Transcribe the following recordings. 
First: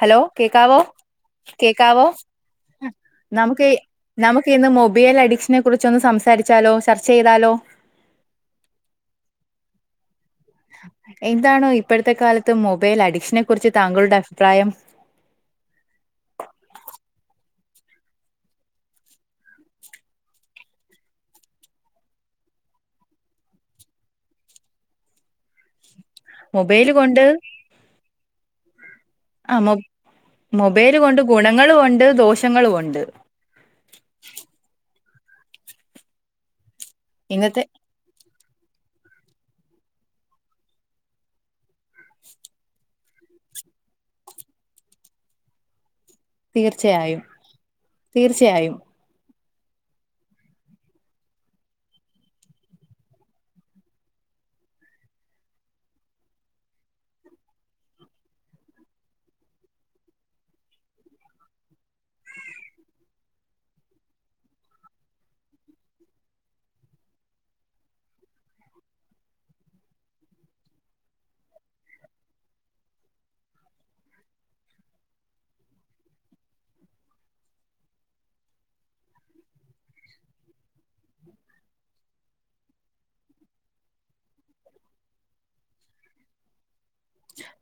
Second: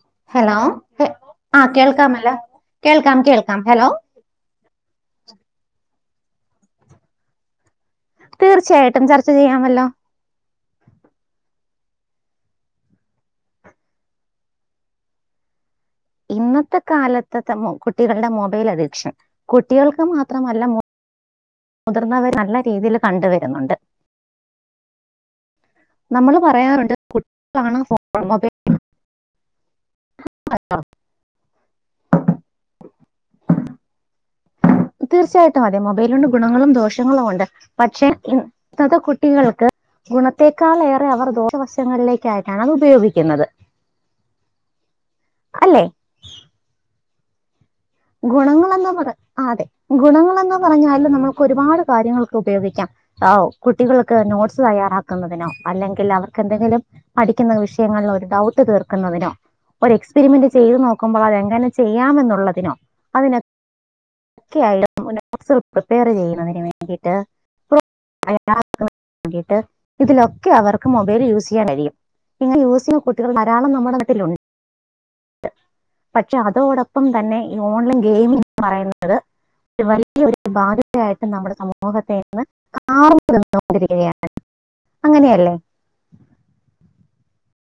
Hello കേക്കാവോ ഹെ- ആ കേക്കാവോ കേൾക്കാമല്ലോ കേൾക്കാം കേൾക്കാം നമുക്ക് ഹലോ നമുക്ക് ഇന്ന് മൊബൈൽ അഡിക്ഷനെ കുറിച്ച് കുച്ചൊന്ന് സംസാരിച്ചാലോ ചർച്ച ചെയ്താലോ തീർച്ചയായിട്ടും ചർച്ച ചെയ്യാമല്ലോ എന്താണോ ഇപ്പോഴത്തെ കാലത്ത് മൊബൈൽ അഡിക്ഷനെ കുറിച്ച് താങ്കളുടെ അഭിപ്രായം [inaudible] ഇന്നത്തെ കാലത്തെ കുട്ടികളുടെ മൊബൈൽ അഡിക്ഷൻ കുട്ടികൾക്ക് മാത്രമല്ല മുതിർന്നവര് നല്ല രീതിയില് കണ്ടുവരുന്നുണ്ട് നമ്മള് മൊബൈൽ പറയാറുണ്ട് കുികളാണ് ഫോബ ആൊ മൊബൈല് കൊണ്ട് ഗുണങ്ങൾ കൊണ്ട് രണ്ട് ദോഷങ്ങളും ഉണ്ട് തീർച്ചയായിട്ടും അതെ മൊബൈലോണ്ട് ഗുണങ്ങളും ദോഷങ്ങളും ഉണ്ട് ഇന്നത്തെ പക്ഷെ ന്നത കുട്ടികൾക്ക് ഗുണത്തേക്കാള ഏറെ അവർ ദോഷവശങ്ങളിലേക്ക ആായിട്ടാണ് അത് ഉപയോഗിക്കുന്നത് [inaudible] അല്ലേ തീർച്ചയായും തീർച്ചയായും ഗുണങ്ങളൾന്താ പറ ആ അതെ ഗുണങ്ങളെന്ന പറഞ്ഞാല് നമ്മുക്ക് ഒരുപാട് കാര്യങ്ങൾക്കെ ഉപയോഗിക്കാം കുട്ടികൾക്ക് നോട്ട്സ് തയ്യാറാക്കുന്നതിനോ അല്ലെങ്കിൽ അവർക്ക് എന്തെങ്കിലും പഠിക്കുന്ന വിഷയങ്ങളിൽ ഒരു ഡൗട്ട് തീർക്കുന്നതിനോ ഒരു എക്സ്പെരിമെന്റ് ചെയ്ത് നോക്കുമ്പോൾ അതെങ്ങനെ ചെയ്യാമെന്നുള്ളതിനോ അതിനെ- ഒക്കെ [inaudible] പ്രിപ്പയർ ചെയ്യുന്നതിന് വേണ്ടിട്ട് [inaudible] വണ്ടീട്ട് ഇതിലൊക്കെ അവർക്ക് മൊബൈല് യൂസ് ചെയ്യാൻ കഴിയും. ഇങ്ങനെ യൂസെയ്യുന്ന കുട്ടികൾ ധാരാളം നമ്മുടെ നട്ടിലുണ്ട്. പക്ഷെ അതോടൊപ്പം തന്നെ ഈ ഓൺലൈൻ ഗെയിമിഗ് ന്ന് പറയുന്നത് ഒരു വലിയ ഒരു ബാധ്യതയായിട്ട് നമ്മുടെ സമൂഹത്തെ ഇന്ന് [inaudible] അങ്ങനെയല്ലേ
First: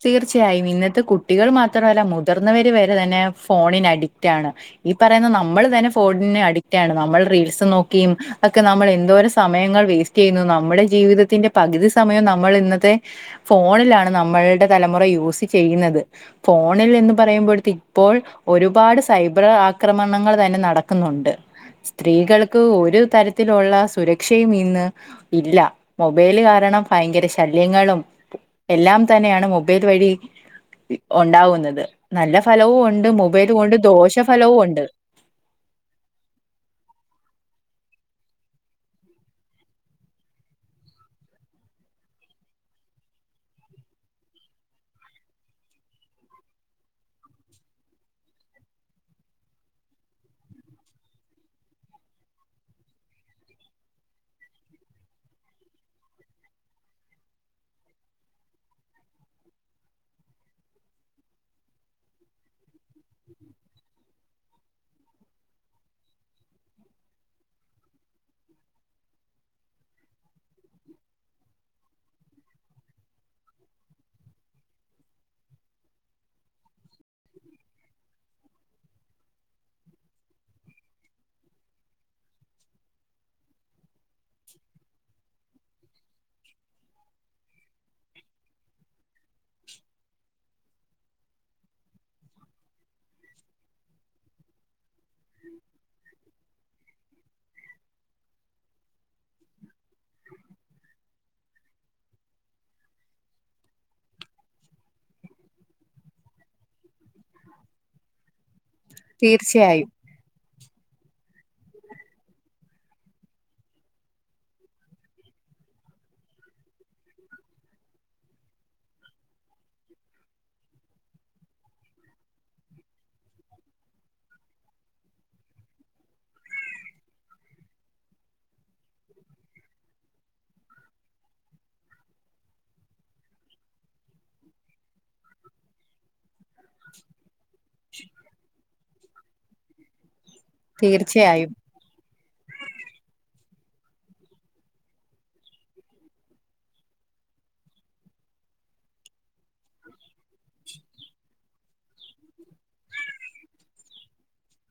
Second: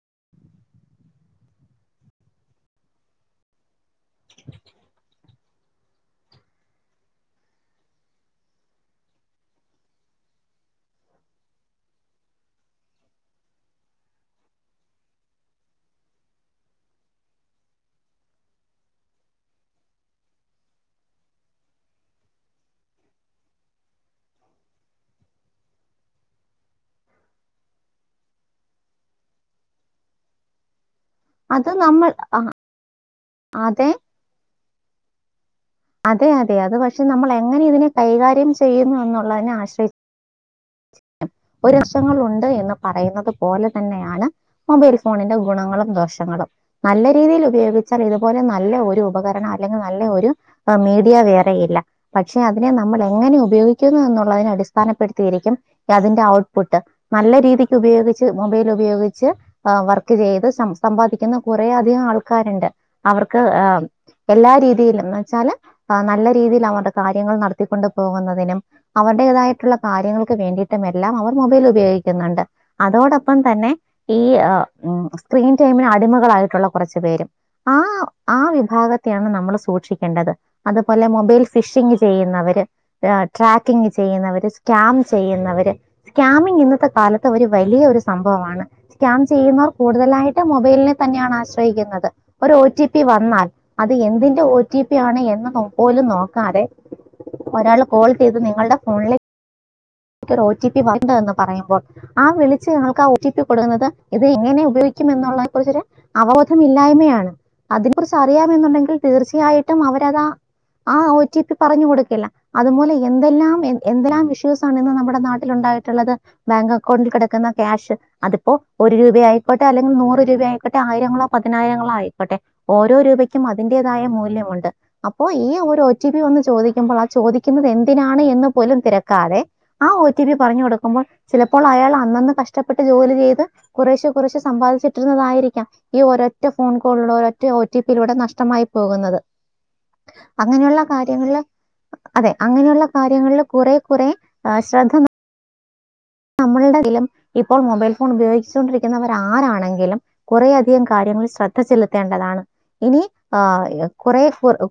തീർച്ചയായും ഇന്നത്തെ കുട്ടികൾ മാത്രല്ല മുതിർന്നവർ വരെ തന്നെ ഫോണിന് അടി റ്റാണ് ഈ പറയുന്ന നമ്മ നമ്മൾ തന്നെ ഫോണിനെ അഡിക്റ്റ് ആണ് നമ്മൾ റീൽസ് നോക്കിയും ഒക്കെ നമ്മൾ എന്തോരം സമയങ്ങൾ വേസ്റ്റ് ചെയ്യുന്നു. നമ്മുടെ ജീവിതത്തിന്റെ പകുതി സമയം നമ്മൾ ഇന്നത്തെ ഫോണിലാണ്. നമ്മള്ടെ തലമുറ യൂസ് ചെയ്യുന്നത് ഫോണിൽ എന്ന് പറയുമ്പോഴ ഇപ്പോ ഒരുപാട് [inaudible] [unintelligible] ആക്രമണങ്ങൾ തന്നെ നടക്കുന്നുണ്ട് സ്ത്രീകൾക്ക് ഒരു തരത്തിലുള്ള സുരക്ഷയും ഇന്ന് ഇല്ല മൊബൈല് കാരണം ഭയങ്കര ശല്യങ്ങളും എല്ലാം തന്നെയാണ് മൊബൈൽ വഴി അത് ഉണ്ടാവുന്നത് നമ്മൾ നല്ല ഫലവും ഉണ്ട് മൊബ ഉപയത് കൊണ്ട് അതെ ദോഷഫലവും ഉണ്ട് അതെ അതെ അത് പക്ഷെ നമ്മൾ എങ്ങനെ ഇതിനെ കൈകാര്യം ചെയ്യുന്നു എന്നുള്ളതിനെ ആശ്രയി ഒരു അഷങ്ങൾ ഉണ്ട് എന്ന് പറയുന്നത് പോലെ തന്നെയാണ് മൊബൈൽ ഫോണിന്റെ ഗുണങ്ങളും ദോഷം നല്ല രീതിയിൽ ഉപയോഗിച്ചാൽ ഇതുപോലെ നല്ല ഒരു ഉപകരണം അല്ലെങ്കിൽ നല്ല ഒരു മീഡിയ വേറെയില്ല പക്ഷെ അതിനെ നമ്മൾ എങ്ങനെ ഉപയോഗിക്കുന്നു എന്നുള്ളതിനെ അടിസ്ഥാനപ്പെടുത്തിയിരിക്കും. അതിന്റെ ഔട്ട്പുട്ട് നല്ല രീതിക്ക് ഉപയോഗിച്ച് മൊബൈൽ ഉപയോഗിച്ച് വർക്ക് ചെയ്ത് സമ്പാദിക്കുന്ന കൊറെ അധികം ആൾക്കാരുണ്ട് അവർക്ക് ആ എല്ലാ രീതിയിലും ന്ന് വെച്ചാല് നല്ല രീതിയിൽ അവരുടെ കാര്യങ്ങൾ നടത്തിക്കൊണ്ട് പോകുന്നതിനും അവർ അതിന്റേതായിട്ടുള്ള കാര്യങ്ങൾ വേണ്ടിയിട്ടും എല്ലാം അവർ മൊബൈൽ ഉപയോഗിക്കുന്നുണ്ട് അതോടൊപ്പം തന്നെ ഈ അ സ്ക്രീൻ ടൈമിന് അടിമകളായിട്ടുള്ള കുറച്ചു പേരും ആ ആ വിഭാഗത്തെയാണ് നമ്മൾ സൂക്ഷിക്കേണ്ടത്. അത് പോലെ മൊബൈൽ ഫിഷിംഗ് ചെയ്യുന്നവര് ട്രാക്കിംഗ് ചെയ്യുന്നവർ സ്ക്യാം ചെയ്യുന്നവര് സ്കാമിംഗ ഇന്നത്തെ കാലത്ത് ഒരു വലിയ ഒരു സംഭവമാണ് സ്കാം ചെയ്യുന്നവർ കൂടുതൽ യിട്ട് മൊബൈലിനെ തന്നെയാണ് ആശ്രയിക്കുന്നത് ഒരു ഒ ടി പി വന്നാൽ അത് എന്തിന്റെ ഒ ടി പി ആ പോലും നോക്കാതെ ഒരാൾ കോൾ ചെയ്ത് നിങ്ങളുടെ ഫോണിൽ ഒ ടി പി വന്നു എന്ന് പറയുമ്പോൾ ആ വിളിച്ച് ഞങ്ങക്ക് ആ ഒ ടി പി കൊടുക്കുന്നത് ഇത് ഇങ്ങനെ ഉപയോഗിക്ക [unintelligible] ള്ള ഒരു അവബോധം ഇല്ലായ്മയാണ് അതിനെ കുറിച്ച് അറിയാമെന്നുണ്ടെങ്കിൽ തീർച്ചയായിട്ടും തീർച്ചയായും അവരതാ ആ [unintelligible] പറഞ്ഞ കൊടുക്കില്ല അതു പോലെ എന്തെല്ലാം എന്തെല്ലാം വിശോസി [inaudible] [unintelligible] നമ്മുടെ നാട്ടിൽ ഉണ്ടായിട്ടുള്ളത് ബാങ്ക് അക്കൗണ്ടിൽ കിടക്കുന്ന ക്യാഷ് അതിപ്പോ ഒരു രൂപയായിക്കോട്ടെ അല്ലെങ്കിൽ നൂറ് രൂപ ആയിക്കോട്ടെ ആയിരങ്ങളോ പതിനായിരങ്ങളോ ആയിക്കട്ടെ ഓരോ രൂപക്കും അതിന്റേതായ മൂല്യമുണ്ട്. അപ്പോ ഈ ഒരു ഒ ടി പി വന്ന് ചോദിക്കുമ്പോൾ ആ ചോദിക്കുന്നത് എന്തിനാണ് എന്ന് പോലും തിരക്കാതെ ആ ഒ ടി പി പറഞ്ഞു കൊടുക്കുമ്പോൾ ചിലപ്പോൾ അയാൾ അന്നന്ന് കഷ്ടപ്പെട്ട് ജോലി ചെയ്ത് കുറേശെ കുറേശെ സമ്പാദിച്ചി [inaudible] തായിരിക്കാം ഈ ഒരൊറ്റ ഫോൺ കോളിലൂടെ ഒരൊറ്റ ഒ ടി പിയിലൂടെ നഷ്ടമായി പോകുന്നത് അങ്ങനെയുള്ള കാര്യങ്ങളില് തീർച്ചയായും അതെ അങ്ങനെയുള്ള കാര്യങ്ങളില് കുറെ കുറെ ശ്രദ്ധ നമ്മളടതയിലും ഇപ്പോൾ മൊബൈൽ ഫോൺ ഉപയോഗിച്ചൊണ്ടിരിക്കുന്നവർ ആരാണെങ്കിലും കുറേ അധികം കാര്യ ശ്രദ്ധ ചെലുത്തേണ്ടതാണ് ഇനി ആ കുറെ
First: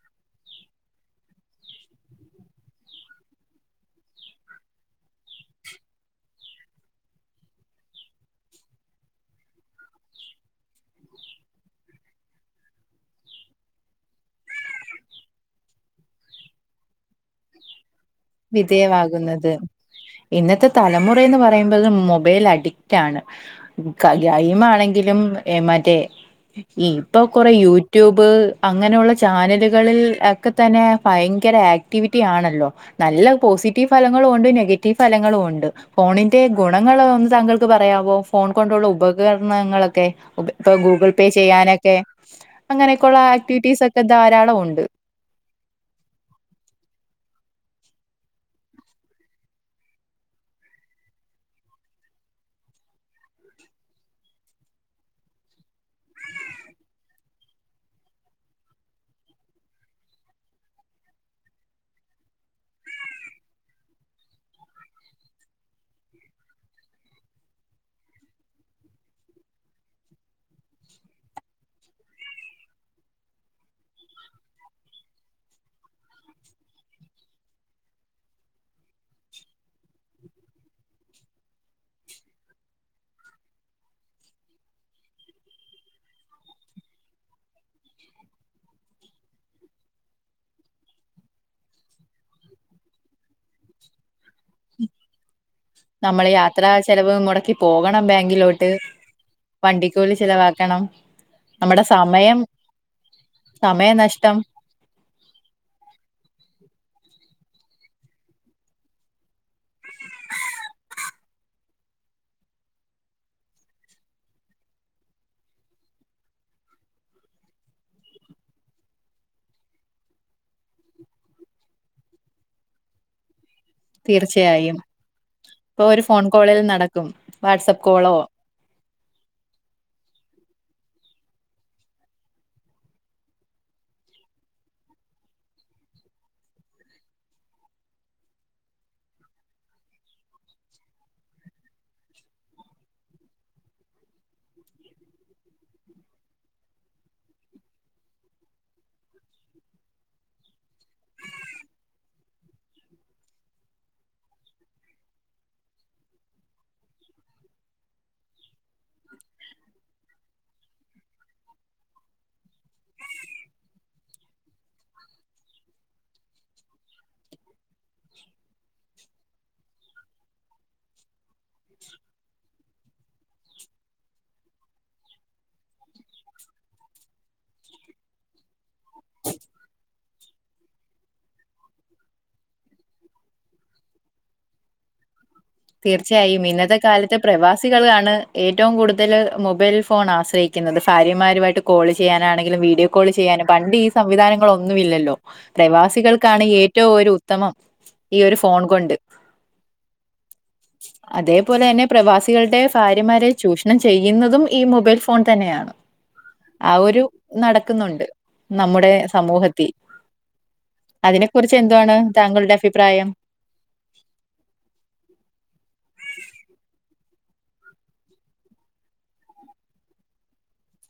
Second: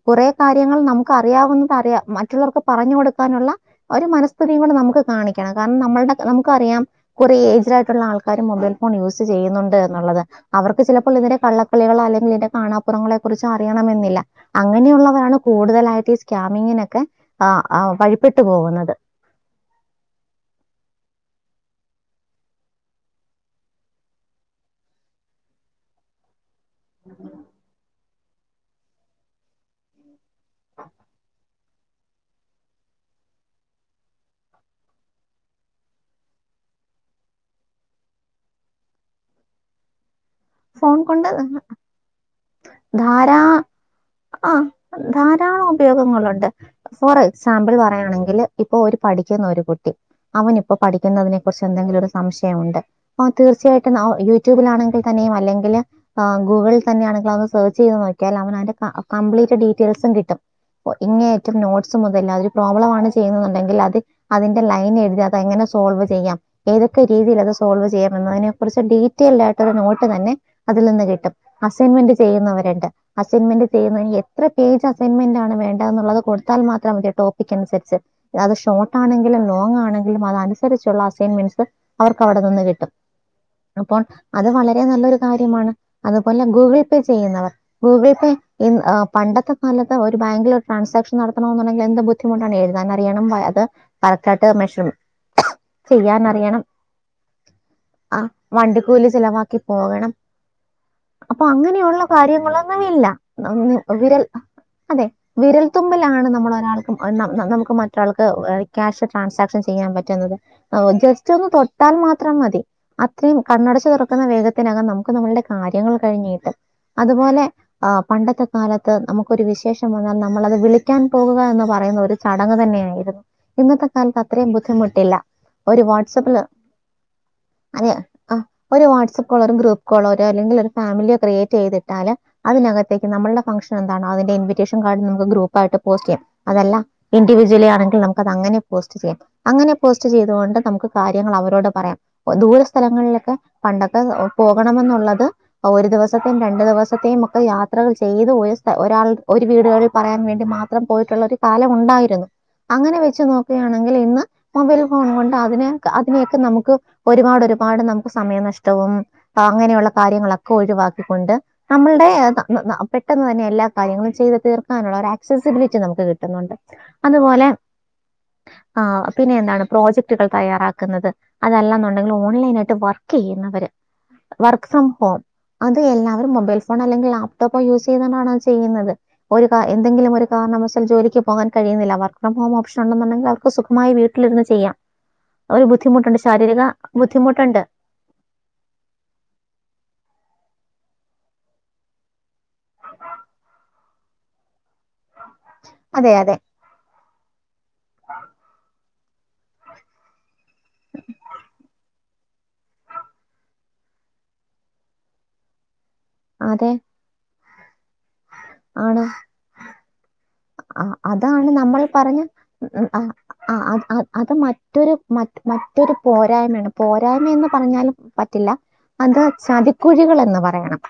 കുറെ കാര്യങ്ങൾ നമുക്ക് അറിയാവുന്നത് അറിയ മറ്റുള്ളവർക്ക് പറഞ്ഞു ടുക്കാനുള്ള ഒരു മനസ്സ്ഥിതിയും കൂടെ നമുക്ക് കാണിക്കണം കാരണം നമ്മളുടെ നമുക്കറിയാം കുറേ ഏജ് ആായിട്ടുള്ള ആൾക്കാര് മൊബൈൽ ഫോൺ യൂസ് ചെയ്യുന്നുണ്ട് എന്നുള്ളത് അവർക്ക് ചിലപ്പോ ഇതിന്റെ കള്ളക്കളികളോ അല്ലെങ്കിൽ ഇന്റെ കാണാപ്പുറങ്ങളെ കുറിച്ച് അറിയണംമെന്നില്ല അങ്ങനെയുള്ളവരാണ് കൂടുതലായിട്ട് ാമങ്ങിനൊക്കെ വിധേയമാകുന്നത് ഇന്നത്തെ തലമുറ റന്ന് പറയുമ്പത് മൊബൈൽ അഡിക്റ്റ് ആണ് ഗെയിം ആണെങ്കിലും മറ്റേ ഇപ്പൊ കൊറ യൂട്യൂബ് ് അങ്ങനെയുള്ള ചാനലുകളിൽ ഒക്കെ തന്നെ ഭയങ്കര ആക്ടിവിറ്റി ആണല്ലോ നല്ല പോസിറ്റീവ് ഫലങ്ങളും ഉണ്ട് നെഗറ്റീവ് ഫലങ്ങളും ഉണ്ട് ഫോണിന്റെ ഗുണങ്ങളൾ ഒന്ന് താങ്കൾക്ക് പറയാം അ ഫോൺ കൊണ്ടുള്ള ഉപകരണങ്ങളൊക്കെ ഇപ്പൊ ഫോൺ ഗൂഗിൾ പേ കൊണ്ട് ചെയ്യാനൊക്കെ അങ്ങനെയൊക്കെയള്ള ധാരാ ആക്ടിവിറ്റീസ് ഒക്കെ ധാരാളമ ആഹ് ഉണ്ട് ധാരാളം ഉപയോഗങ്ങളുണ്ട് ഫോറ സാമ്പിൾ പറയുകയാണെങ്കിൽ ഇപ്പൊ ഒരു പഠിക്കുന്ന ഒരു കുട്ടി അവൻ ഇപ്പ പഠിക്കുന്നതിനെ കുറിച്ച് എന്തെങ്കിലും ഒരു സംശയം വിഷയമുണ്ട് അ തീർച്ചയായിട്ടും യൂട്യൂബിലാണെങ്കിൽ തെനയു അല്ലെങ്കിൽ ഗൂഗിളിൽ തന്നാണെങ്കിൽ അത് സെർച്ച് ചെയ്ത് നോക്കിയാൽ അവ നാന്റെ കംപ്ലീറ്റ് ഡീറ്റെയിൽസ് സും കിട്ടും ഓ ഇങ്ങെ അറ്റം നോട്ട്സ് മുതല്ഒരു പ്രോബ്ലം ആണ് ചെയ്യുന്നുണ്ടെങ്കിൽ അത് അതിന്റെ ലൈൻ എഴുതി അതങ്ങനെ സോൾവ് ചെയ്യാം ഏതൊക്കെ രീതിയിൽ അത് സോൾവ് ചെയ്യാം എന്നതിനെ കുറിച്ച് ഡീറ്റെയിൽഡ് ആയിട്ട് ഒരു നോ ട്ട് തന്നെ അതിൽ നിന്ന് കിട്ടും അസൈമെന്റ് ചെയുന്നവര്ണ്ട് അസൈമെന്റ് ചെയുന്നതിന് എത്ര പേജ് അസൈമെന്റാണ് വേണ്ട എന്നുള്ളത് കൊടുത്താൽ മാത്രം മ്മക്ക് ടോപ്പിക്കനുസരിച്ച് അത് ഷോർട്ടാണെങ്കിലും ലോങ്ങാണെ ങ്കിലും അതനുസരിച്ചുള്ള അസൈമെന്റ്സ് അവർക്ക് അവിടെന്ന് കിട്ടും അപ്പോ അത് വള രെ നല്ലെരു കാര്യമാണ് അതുപോലെ ഗൂഗിൾ പേ ചെയ്യുന്നവർ ഗൂഗിൾ പേ പണ്ടത്തെ കാല ഇന്നത്തെ ഒരു ബങ്കിൽ ട്രാൻസാക്ഷൻ നടത്തണോന്നുണ്ടെങ്കിൽ എന്ത് ബുദ്ധിമുട്ടാണ് എഴുതാൻ അറിയണം [unintelligible] ല കാട്ടെ [unintelligible] നമ്മള് യാത്ര ചെലവ് മുടക്കി പോകണം ബാങ്കിലോട്ട് വണ്ടിക്കൂലി ചിലവാക്കി പോകണം വണ്ടിക്കൂലി ചിലവാക്കണം അപ്പൊ അങ്ങനെയുള്ള കാര്യങ്ങളൊന്നും ഇല്ല വിരൽ സമയനഷ്ടം അതെ വിരൽത്തുമ്പലാണ് നമ്മള ഒരാൾക്ക് നമുക്ക് മറ്റൊരാൾക്ക് ക്യാഷ് ട്രാൻസാക്ഷൻ ചെയ്യാൻ പറ്റുന്നത് ജസ് റ്റ് ഒന്ന് തൊട്ടാ ൽ മാത്രം മതി അത്രയും കണ്ണടച്ച് തുറക്കുന്ന വേഗത്തിനകം നമുക്ക് നമ്മളുടെ കാര്യങ്ങൾ കഴിഞ്ഞിട്ടും അതുപോലെ ആപണ്ടത്തെ കാലത്ത് നമുക്കൊരു വിശേഷം വന്നാൽ നമ്മളത് വിളിക്കാൻ പോകുക എന്ന് പറഞ്ഞ പറയുന്ന ഒരു ചടങ്ങ് തന്നെയായിരുന്നു ഇന്നത്തെ കാലത്ത് അത്രയും തീർച്ചയായും ബുദ്ധിമുട്ടില്ല ഒരു ഇപ്പൊ ഫോൺ വാട്സപ്പില് കോളിൽ നടക്കും വാട്സആപ്പ് അതെ കോളോ ആ ര് കോളോ ഗ്രൂപ്പോ അല്ലെങ്കിൽ ഫാമിലിയോ ക്രിയേറ്റ് ചെയ്തിട്ടാല് അതിനകത്തേ ക്ക്നമ്മുടെ ഫംഗ്ഷൻ എന്താ ണേ അത് ഇൻവിറ്റേഷൻ കാർഡ നമക്ക് ഗ്രൂപ്പ്ായിട്ട് പോസ്റ്റ് ചെയ്യാം അതല്ല ഇൻിവിജവലി ആണെങ്കിൽ നമുക്കത് അങ്ങനെ പോസ്റ്റ് ചെയ്യാം അങ്ങനെ പോസ്റ്റ് ചെയ്ത കൊണ്ട് നമുക്ക് കാര്യങ്ങൾ അവരോട് പറയാം ദൂര സ്ഥലങ്ങളിലൊക്കെ പണ്ടൊ പോകണെന്നുള്ളത് ഒരു ദിവസത്തെയും രണ്ട്ദിവസത്തെയും ഒക്കെ യാത്രകൾ ചെയ്ത് പോയി ഒരാൾ ഒരു വീടുകളിൽ പറയാൻ വേണ്ടി മാത്രം പോയിട്ടുള്ള ഒരു കാലം ഉണ്ടായിരുന്നു അങ്ങനെ വെച്ച് നോക്കുകയാണെങ്കിൽ ഇന്ന് മൊബൈൽ ഫോൺ കൊണ്ട് അതിന അതിനെയൊക്കെ നമുക്ക് ഒരുപാട് പാ പാട് നമുക്ക് സമയ നഷ് ട്ടവുംഅങ്ങനെയുള്ള കാര്യങ്ങളൊക്കെ ഒഴിവാക്കിക്കൊണ്ട് നമ്മളുടെ പെട്ടെന്ന് തന്നെ എല്ലാ കാര്യങ്ങളും ചെയ്ത് തീർക്കാനുള്ള ആക്സസിബിലിറ്റി നമുക്ക് കിട്ടുന്നുണ്ട് അതുപോലെ ആ പിന്നെ എന്താണ് പ്രോജക്ടുകൾ തയ്യാറാക്കുന്നത് അതല്ലാെന്നുണ്ടെങ്കിൽ ഓൺലൈൻ ആയിട്ട് വർക്ക് ചെയ്യുന്നത് വർക്ക് ഫ്രം ഹോം അത് എല്ലാവരും മൊബൈൽ ഫോണോ അല്ലെങ്കിൽ ലാപ്ടോപ്പ യൂസ് ചെയ്തൊണ്ടാണ് അത് ചെയ്യുന്നത് ഒരു എന്തെങ്കിലും ഒരു ൽ ജോലിക്ക് പോകാൻ കഴുന്നില്ല വർക്ക് ഫ്രം ഹോം ഓപ്ഷൻ ഉണ്ടെന്നുണ്ടെങ്കി അവർക്ക് സുഖമായി വീട്ടിലരുന്ന് ചെയ്യാം ഒരു ബുദ്ധിമുട്ടുണ്ട് തീർച്ചയായും ശാരീരിക ഇന്നത്തെ കാലത്തെ ബുദ്ധിമുട്ടുണ്ട് പ്രവാസികളാണ് ഏ ഏറ്റവും കൂടുതൽ മൊബൈൽ ഫോൺ ആശ്രയിക്കുന്നത് ഭാര്യമാരുമായിട്ട് കോൾ ചെയ്യാനാണെങ്കിലും വീഡിയോ കോൾ ചെയ്യാനും പറ്റു പണ്ട് ഈ സംവിധാനങ്ങളോ ഒന്നുമ ഇില്ലല്ലോ അതെ അതെ പ്രവാസികൾക്കാണ് ഏറ്റവും ഒരു ഉത്തമം ഈ ഒരു ഫോൺ കൊണ്ട് [inaudible] അതേപോലെ തന്നെ പ്രവാസികളുടെ ഭാര്യമാരെ ചൂഷണം ചെയ്യുന്നതും ഈ മൊബൈൽ ഫോൺ തന്നെയാണ് അതെ ആ ഒരു നടക്കുന്നുണ്ട് നമ്മുടെ ആണ് സമൂഹത്തി ആ അതാണ് നമ്മൾ പറഞ്ഞ താങ്കളുടെ അഭിപ്രായം ആ അത് മറ്റൊരു മ മറ്റൊരു പോരായ്മയാണ് പോരായ്മയന്ന് പറഞ്ഞാലും പറ്റില്ല അത് ചതിക്കുഴികൾ എന്ന് പറയണം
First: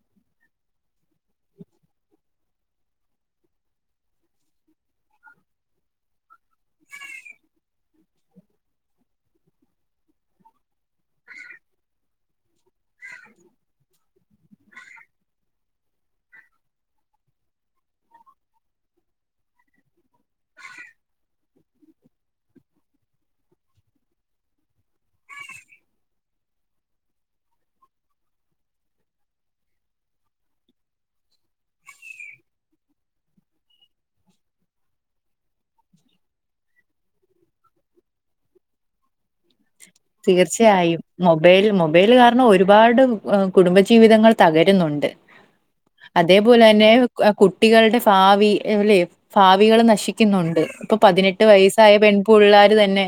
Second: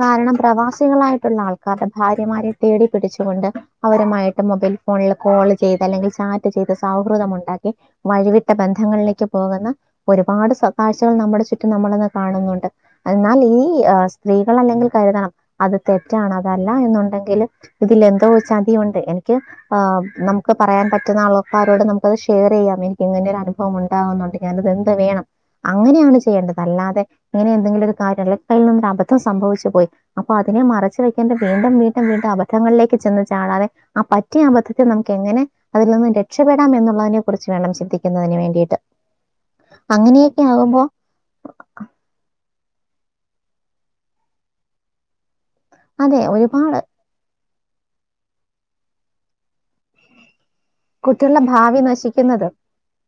കാരണം പ്രവാസികളായി ആൾക്കാരുടെ ഭാര്യമാരെ തേടി പിടിച്ചുകൊണ്ട് അവരുമായിട്ട് മൊബൈൽ ഫോണിൽ കോൾ ചെയ്ത് അല്ലെങ്കിൽ ചാ- ചാറ്റ് ചെയ്ത് സൗഹൃദം ഉണ്ടാക്കി വഴിവിട്ട ബന്ധങ്ങളിലേക്ക് പോകുന്ന ഒരുപാട് കാഴ്ചകൾ നമ്മുടെ ചുറ്റും നമ്മളിന്ന് കാണുന്നുണ്ട് എന്നാൽ ഈ സ്ത്രീകൾ അല്ലെങ്കിൽ കരുതണം അത് തെറ്റാണ് അതല്ല എന്നുണ്ടെങ്കിൽ ഇതിൽ എന്തോ ചതി ഉണ്ട് എനിക്ക് നമുക്ക് പറയാൻ പറ്റുന്ന ആളക്കാരോട് നമുക്കത് ഷെയർ ചെയ്യാം എനിക്ക് ഇങ്ങനെ ഒരു അനുഭവം ഉണ്ടാവുന്നുണ്ട് ഞാനത് എന്ത് വേണം അങ്ങനെയാണ് ചെയ്യേണ്ടത് അല്ലാതെ ഇങ്ങനെ എന്തെങ്കിലും ഒരു കാര്യം കയ്യിൽ നിന്നൊരു അബദ്ധം സംഭവിച്ചു പോയി അപ്പൊ അത് അതിനെ മറിച്ച വെക്കണ്ട വീണ്ടും വീണ്ടും വീണ്ടും അബധങ്ങളിലേക്ക് ചെന്ന് ചാടാതെ ആ പറ്റിയ അബദ്ധത്തെ നമുക്ക് എങ്ങനെ അതിൽ നിന്നും രക്ഷപപ്പെടാം എന്നുള്ളതിനെ കുറിച്ച് വേണം ചിന്തിക്കുന്നതിന് വേണ്ടിയിട്ട് അങ്ങനെയൊക്കെ ആകുമ്പോൾ തീർച്ചയായും മൊബൈൽ മൊബൈല് കാരണം ഒരു ഒരുപാട് കുടുംബജീവിതങ്ങൾ തകരുന്നുണ്ട് അതെ അതേപോലെ ഒരുപാട് തന്നെ കുട്ടികളുടെ ഭാവി അല്ലെ ഭാവികൾ നശിക്കുന്നുണ്ട് ഇപ്പൊ കുട്ടികളുടെ പതിനെട്ട് ഭാവി വയസ്സായ നശിക്കുന്നത് പെൺപുള്ളേർ തന്നെ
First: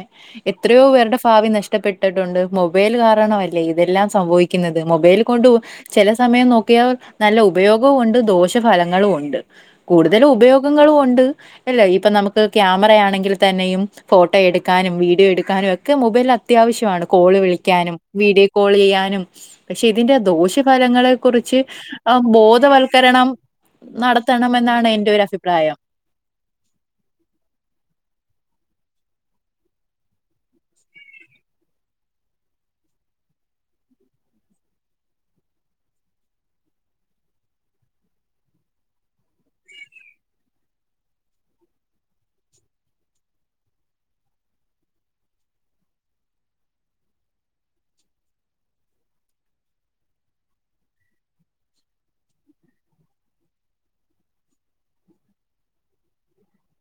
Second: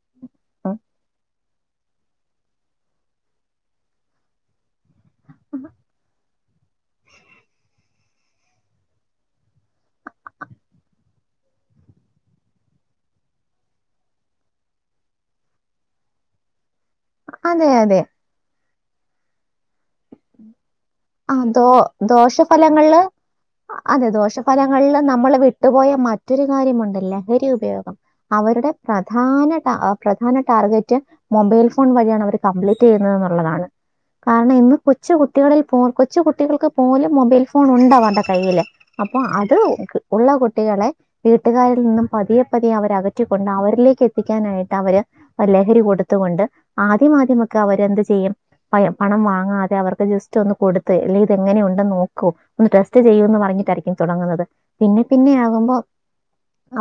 ഉം. എത്രയോ പേരുടെ ഭാവി നഷ്ട നഷ്ടപ്പെട്ടിട്ടുണ്ട് മൊബൈൽ കാരണം അല്ലേ ഇതെല്ലാം സംഭവിക്കുന്നത് മൊബൈൽ കൊണ്ട് ചില സമയം നോക്കിയാൽ നല്ല ഉപയോഗവും ഉണ്ട് ദോഷഫലങ്ങളും ഉണ്ട് കൂടുതലും ഉപയോഗങ്ങളും ഉണ്ട് അല്ല ഇ നമുക്ക് ക്രാമറയാണങ്കിലും ക്കെതന്നെയും ഫോട്ടോ എടുക്കാനും വീഡിയോ എടുക്കാനും ഒക്കെ മൊബൈലിൽ അത്യാവശ്യമാണ് കോള് അതെ വിളിക്കാനും അതെ വീഡിയോ കോൾ ചെയ്യാനും പക്ഷെ ഇതിന്റെ ദോഷം ഫലങ്ങളെ ആ കുറിച്ച് ദോ ദോഷഫലങ്ങളില് ബോധവൽക്കരണം അതെ നടത്തണം എന്നാണ് ദോഷഫലങ്ങളിൽ എന്റെ ഒരു നമ്മള് അഭിപ്രായം വിട്ടുപോയ മറ്റൊരു കാര്യമുണ്ട് ലഹരി ഉപയോഗം അവരുടെ പ്രധാന ടാ പ്രധാന ടാർഗറ്റ് മൊബൈൽ ഫോൺ വഴിയാണ് അവര് കംപ്ലീറ്റ് ചെയ്യുന്നത് എന്നുള്ളതാണ് കാരണം ഇന്ന് കൊച്ചു കുട്ടികളിൽ കൊച്ചു കുട്ടികൾക്ക് പോലും മൊബൈൽ ഫോൺ ഉണ്ടവരുടെ കയ്യില് അപ്പോ അത് ഉള്ള കുട്ടിക- ളെ വീട്ടുകാരിൽ നിന്നും പതിയെ പതിയെ അവര അകറ്റിക്കൊണ്ട് അവരിലേക്ക് എത്തിക്കാനായിട്ട് അവര് അല്ലെ ലഹരി കൊടുത്തു കൊണ്ട് ആദ്യ ആദ്യമൊക്കെ അവരെന്ത് ചെയ്യും പണം വാങ്ങാതെ അവർക്ക് ജെസ്- സ്റ്റു ഒന്ന് കൊടുത്ത് അല്ലേൽ ഇത് എങ്ങനെ ഉണ്ടെന്ന് നോക്കോ ഒന്ന് ടെസ്റ്റ് ചെയ്യോ എന്ന് പറഞ്ഞിട്ടായിരിക്കും തുടങ്ങുന്നത് പിന്നെ പിന്നെ ആകുമ്പോ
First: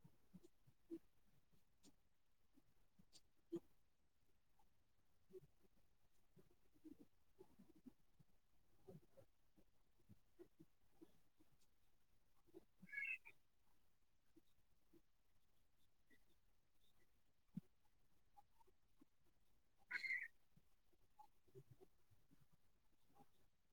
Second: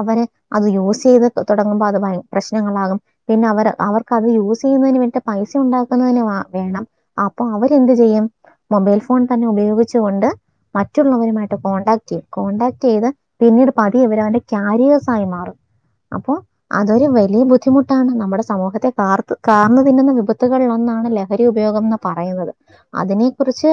അവരെ അത് യൂസ് ചെയ്ത് തുടങ്ങുമ്പോ അത് പ്രശ്നങ്ങളാകും പിന്നെ അവർ അവർക്ക്ത് യൂസ് ചെയ്യുന്നതിന് വേണ്ടി പൈസ ഉണ്ടാക്കുന്നതിന് വേണം അപ്പൊ അവരെന്ത് ചെയ്യും മൊബൈൽ ഫോൺ തന്നെ ഉപയോഗിച്ചുകൊണ്ട് മറ്റുള്ളവരുമായിട്ട് കോൺണ്ടാക്ട് ചെയ്യും കോടാക്ട് ചെയ്ത് പിന്നീട് പതിയെ അവര് അവന്റെ കാരിയേഴ്സ് ആയി മാറും അപ്പോ അതൊരു വലിയ ബുദ്ധിമുട്ടാണ് നമ്മുടെ സമൂഹത്തെ കാർത്ത് കാർന്നു തിന്നുന്ന വിപത്തുകളിലൊന്ന് ആണ്ന്ന് ലഹരി ഉപയോഗമെന്ന് പറയുന്നത് അതിനെ കുറിച്ച്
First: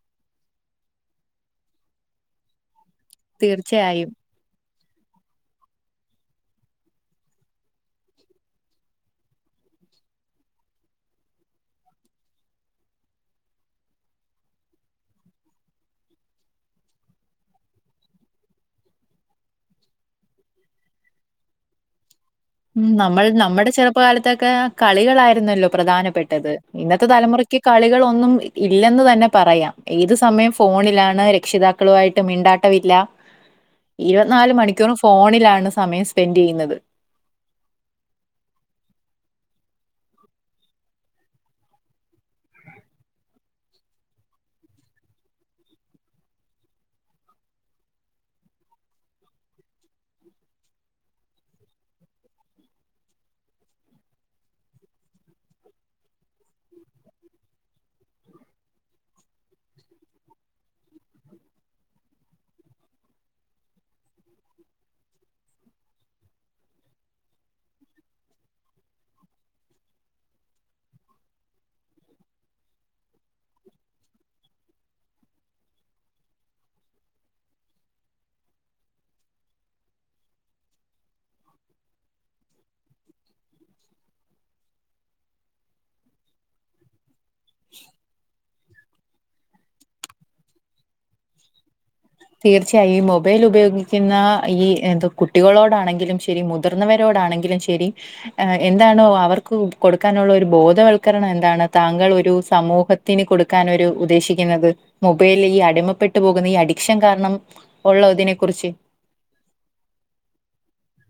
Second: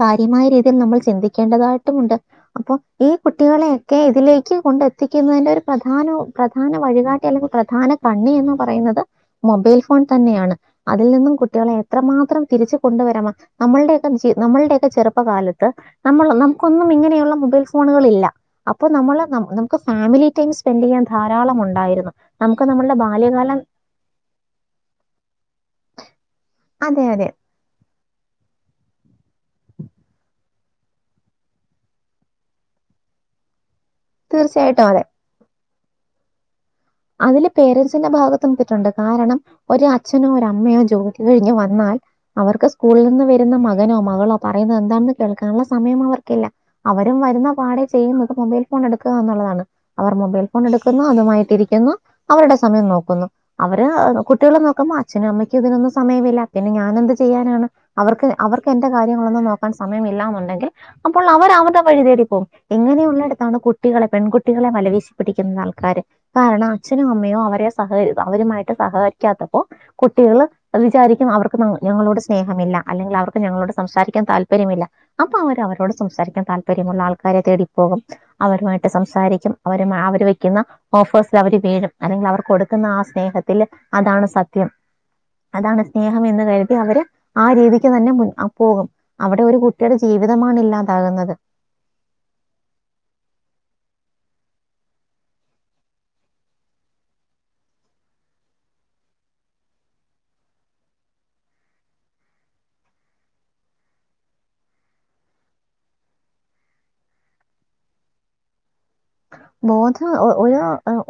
കാര്യമായ രീതിയിൽ നമ്മൾ ചിന്തിക്കേണ്ടതായിട്ടുമുണ്ട് അപ്പൊ ഈ കുട്ടികളെയൊക്കെ തീർച്ചയായും ഇതിലേക്ക് കൊണ്ട- ത്തിക്കുന്നതിന്റെ ഒരു പ്രധാന പ്രധാന വഴികാട്ടി അല്ലെങ്കിൽ പ്രധാന കണ്ണി എന്ന് പറയുന്നത് മൊബൈൽ ഫോൺ തന്നെയാണ് അതിൽ നിന്നും കുട്ടികളെ എത്രമാത്രം തിരിച്ച് കൊണ്ടുവരാ നമ്മുടെെ നമ്മുടെ ഒക്കെ ചെറുപ്പകാലത്ത് നമ്മൾ നമുക്കൊന്നും ഇങ്ങനെയുള്ള മൊബൈൽ ഫോൺ ണുകളില്ല അപ്പൊ നമ്മള് നമുക്ക് ഫാമിലി ടൈം സ്പെൻഡ് ചെയ്യാൻ ധാരാളം ഉണ്ടായിരുന്നു നമുക്ക് ഉം നമ്മളുടെ നമ്മൾ ബാല്യകാലം നമ്മുടെ ചെറുപ്പകാലത്തൊക്കെ കളികളായിരുന്നല്ലോ പ്രധാനപ്പെട്ടത് അതെ ഇന്നത്തെ അതെ തലമുറ കളികളൊന്നും ഒന്നും ഇല്ലെന്ന് തന്നെ പറയാം ഏത് സമയം ഫോണിലാണ് രക്ഷിതാക്കളുമായിട്ട് മിണ്ടാട്ടമില്ല ഇരുപത്തിനാല് തീർച്ചയായിട്ടും മണിക്കൂർ അതെ ഫോണിലാണ് സമയം സ്പെൻഡ് ചെയ്യുന്നത് അതില് പേരൻസിന്റെ ഭാഗത്തും തെറ്റുണ്ട് കാരണം ഒരു അച്ഛനോ ഒരമ്മയോ ജോലി കഴിഞ്ഞ് വന്നാൽ അവർക്ക് സ്കൂളിൽ നിന്ന് വരുന്ന മകനോ മകളോ പറയുന്നത് എന്താണെന്ന് കേൾക്കാനുള്ള സമയം അവർക്കില്ല അ- അവരും വരുന്നപാടെ ചെയ്യുന്നത് മൊബൈൽഫോണെടുക്കന്നുള്ളതാണ് അവർ മൊബൈൽ ഫോണെടുക്കുന്നു അതുമായിട്ടിരിക്ക [unintelligible] അവരുടെ സമയം നോക്കുന്നു അവര് കുട്ടികളെനോക്കുമ്പോ അച്ഛനും അമ്മയ്ക്കും ഇതിനൊന്നുസമയമില്ല പിന്നെ ഞാനെന്തുചെയ്യാനാണ് അവർക്ക് അവർക്ക് എന്റെ കാര്യങ്ങളൊന്നും നോക്കാൻ സമയമില്ലന്നുണ്ടെങ്കിൽ അപ്പോൾ അവ [unintelligible] വഴിതേടിപ്പോവും ഇങ്ങനെയുള്ളിടത്താണ് കുട്ടികളെ പെൺകുട്ടികളെ വലവേശിപ്പിടിക്കുന്ന ആൾക്കാര്. കാരണം അച്ഛനും അമ്മയും അവരെ സഹക അവരുമായിട്ട് സഹകരിക്കാത്തപ്പോ കുട്ടികള് വിചാരിക്കു അവർക്ക് [unintelligible] ഞങ്ങളോട് സ്നേഹമില്ല അല്ലെങ്കിൽ അവർക്ക് ഞങ്ങളോട് സംസാരിക്കാൻ താല്പര്യമില്ല അപ്പൊഅവർ അവരോട് സംസാരിക്ക [unintelligible] താല്പര്യമുള്ള ആൾക്കാരെതേടിപ്പോകും അവരുമായിട്ട് സംസാരിക്കും അവരുമാ അവര് വെക്കുന്ന ഓഫേഴ്സിൽ അവര് വീഴും അല്ലെങ്കിൽ അവർ കൊടുക്കുന്ന ആ സ്നേഹത്തില് അതാണ് സത്യം. അതാണ് സ്നേഹമെന്ന് കരുതി അവര് ആ രീതിക്ക്തന്നെ മുൻഅ പോകും അവിടെ ഒരു കുട്ടിയുടെ ജീവിതമാണിഇല്ലാതാകുന്നത്. തീർച്ചയായും ഈ മൊബൈൽ ഉപയോഗിക്കുന്ന ഈ എന്ത കുട്ടികളോടാണെങ്കിലും ശരി മുതിർന്നവരോട് എന്താണെങ്കിലും ശരി എ എന്താണോ അവർക്ക് കൊടുക്കാനുള്ള ഒരു ബോധവൽക്കരണം എന്താണ് താങ്കൾ ഒരു സമൂഹത്തിന് കൊടുക്കനൊരു ഉദ്ദേശിക്കുന്നത് മൊബൈല് ഈ അടിമപ്പെട്ട് പോകുന്ന ഈ [unintelligible] ലക്ഷ്യംകാരണം ഉള്ളോ ഇതിനെ കുറിച്ച് ബോധം ഒരു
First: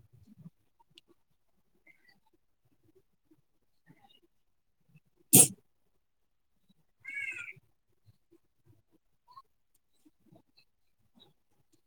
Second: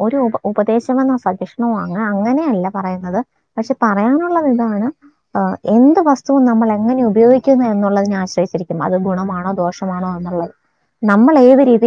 ഒരു ഉ ഉപദേശമെന്ന സജിഷ്ണുവൊ അങ്ങനെയല്ല പറയുന്നത് പക്ഷെ പറയാനുള്ളത് ഇതാണ് അ എന്ത് വസ് തും നമ്മളെങ്ങനെ ഉപയോഗിക്കുന്നു എന്നുള്ളതിനെ ആശ്രയിച്ചിരിക്കും അത് ഗുണമാണോ ദോഷമാണോന്നുള്ളത്. നമ്മൾ ഏത് രീതി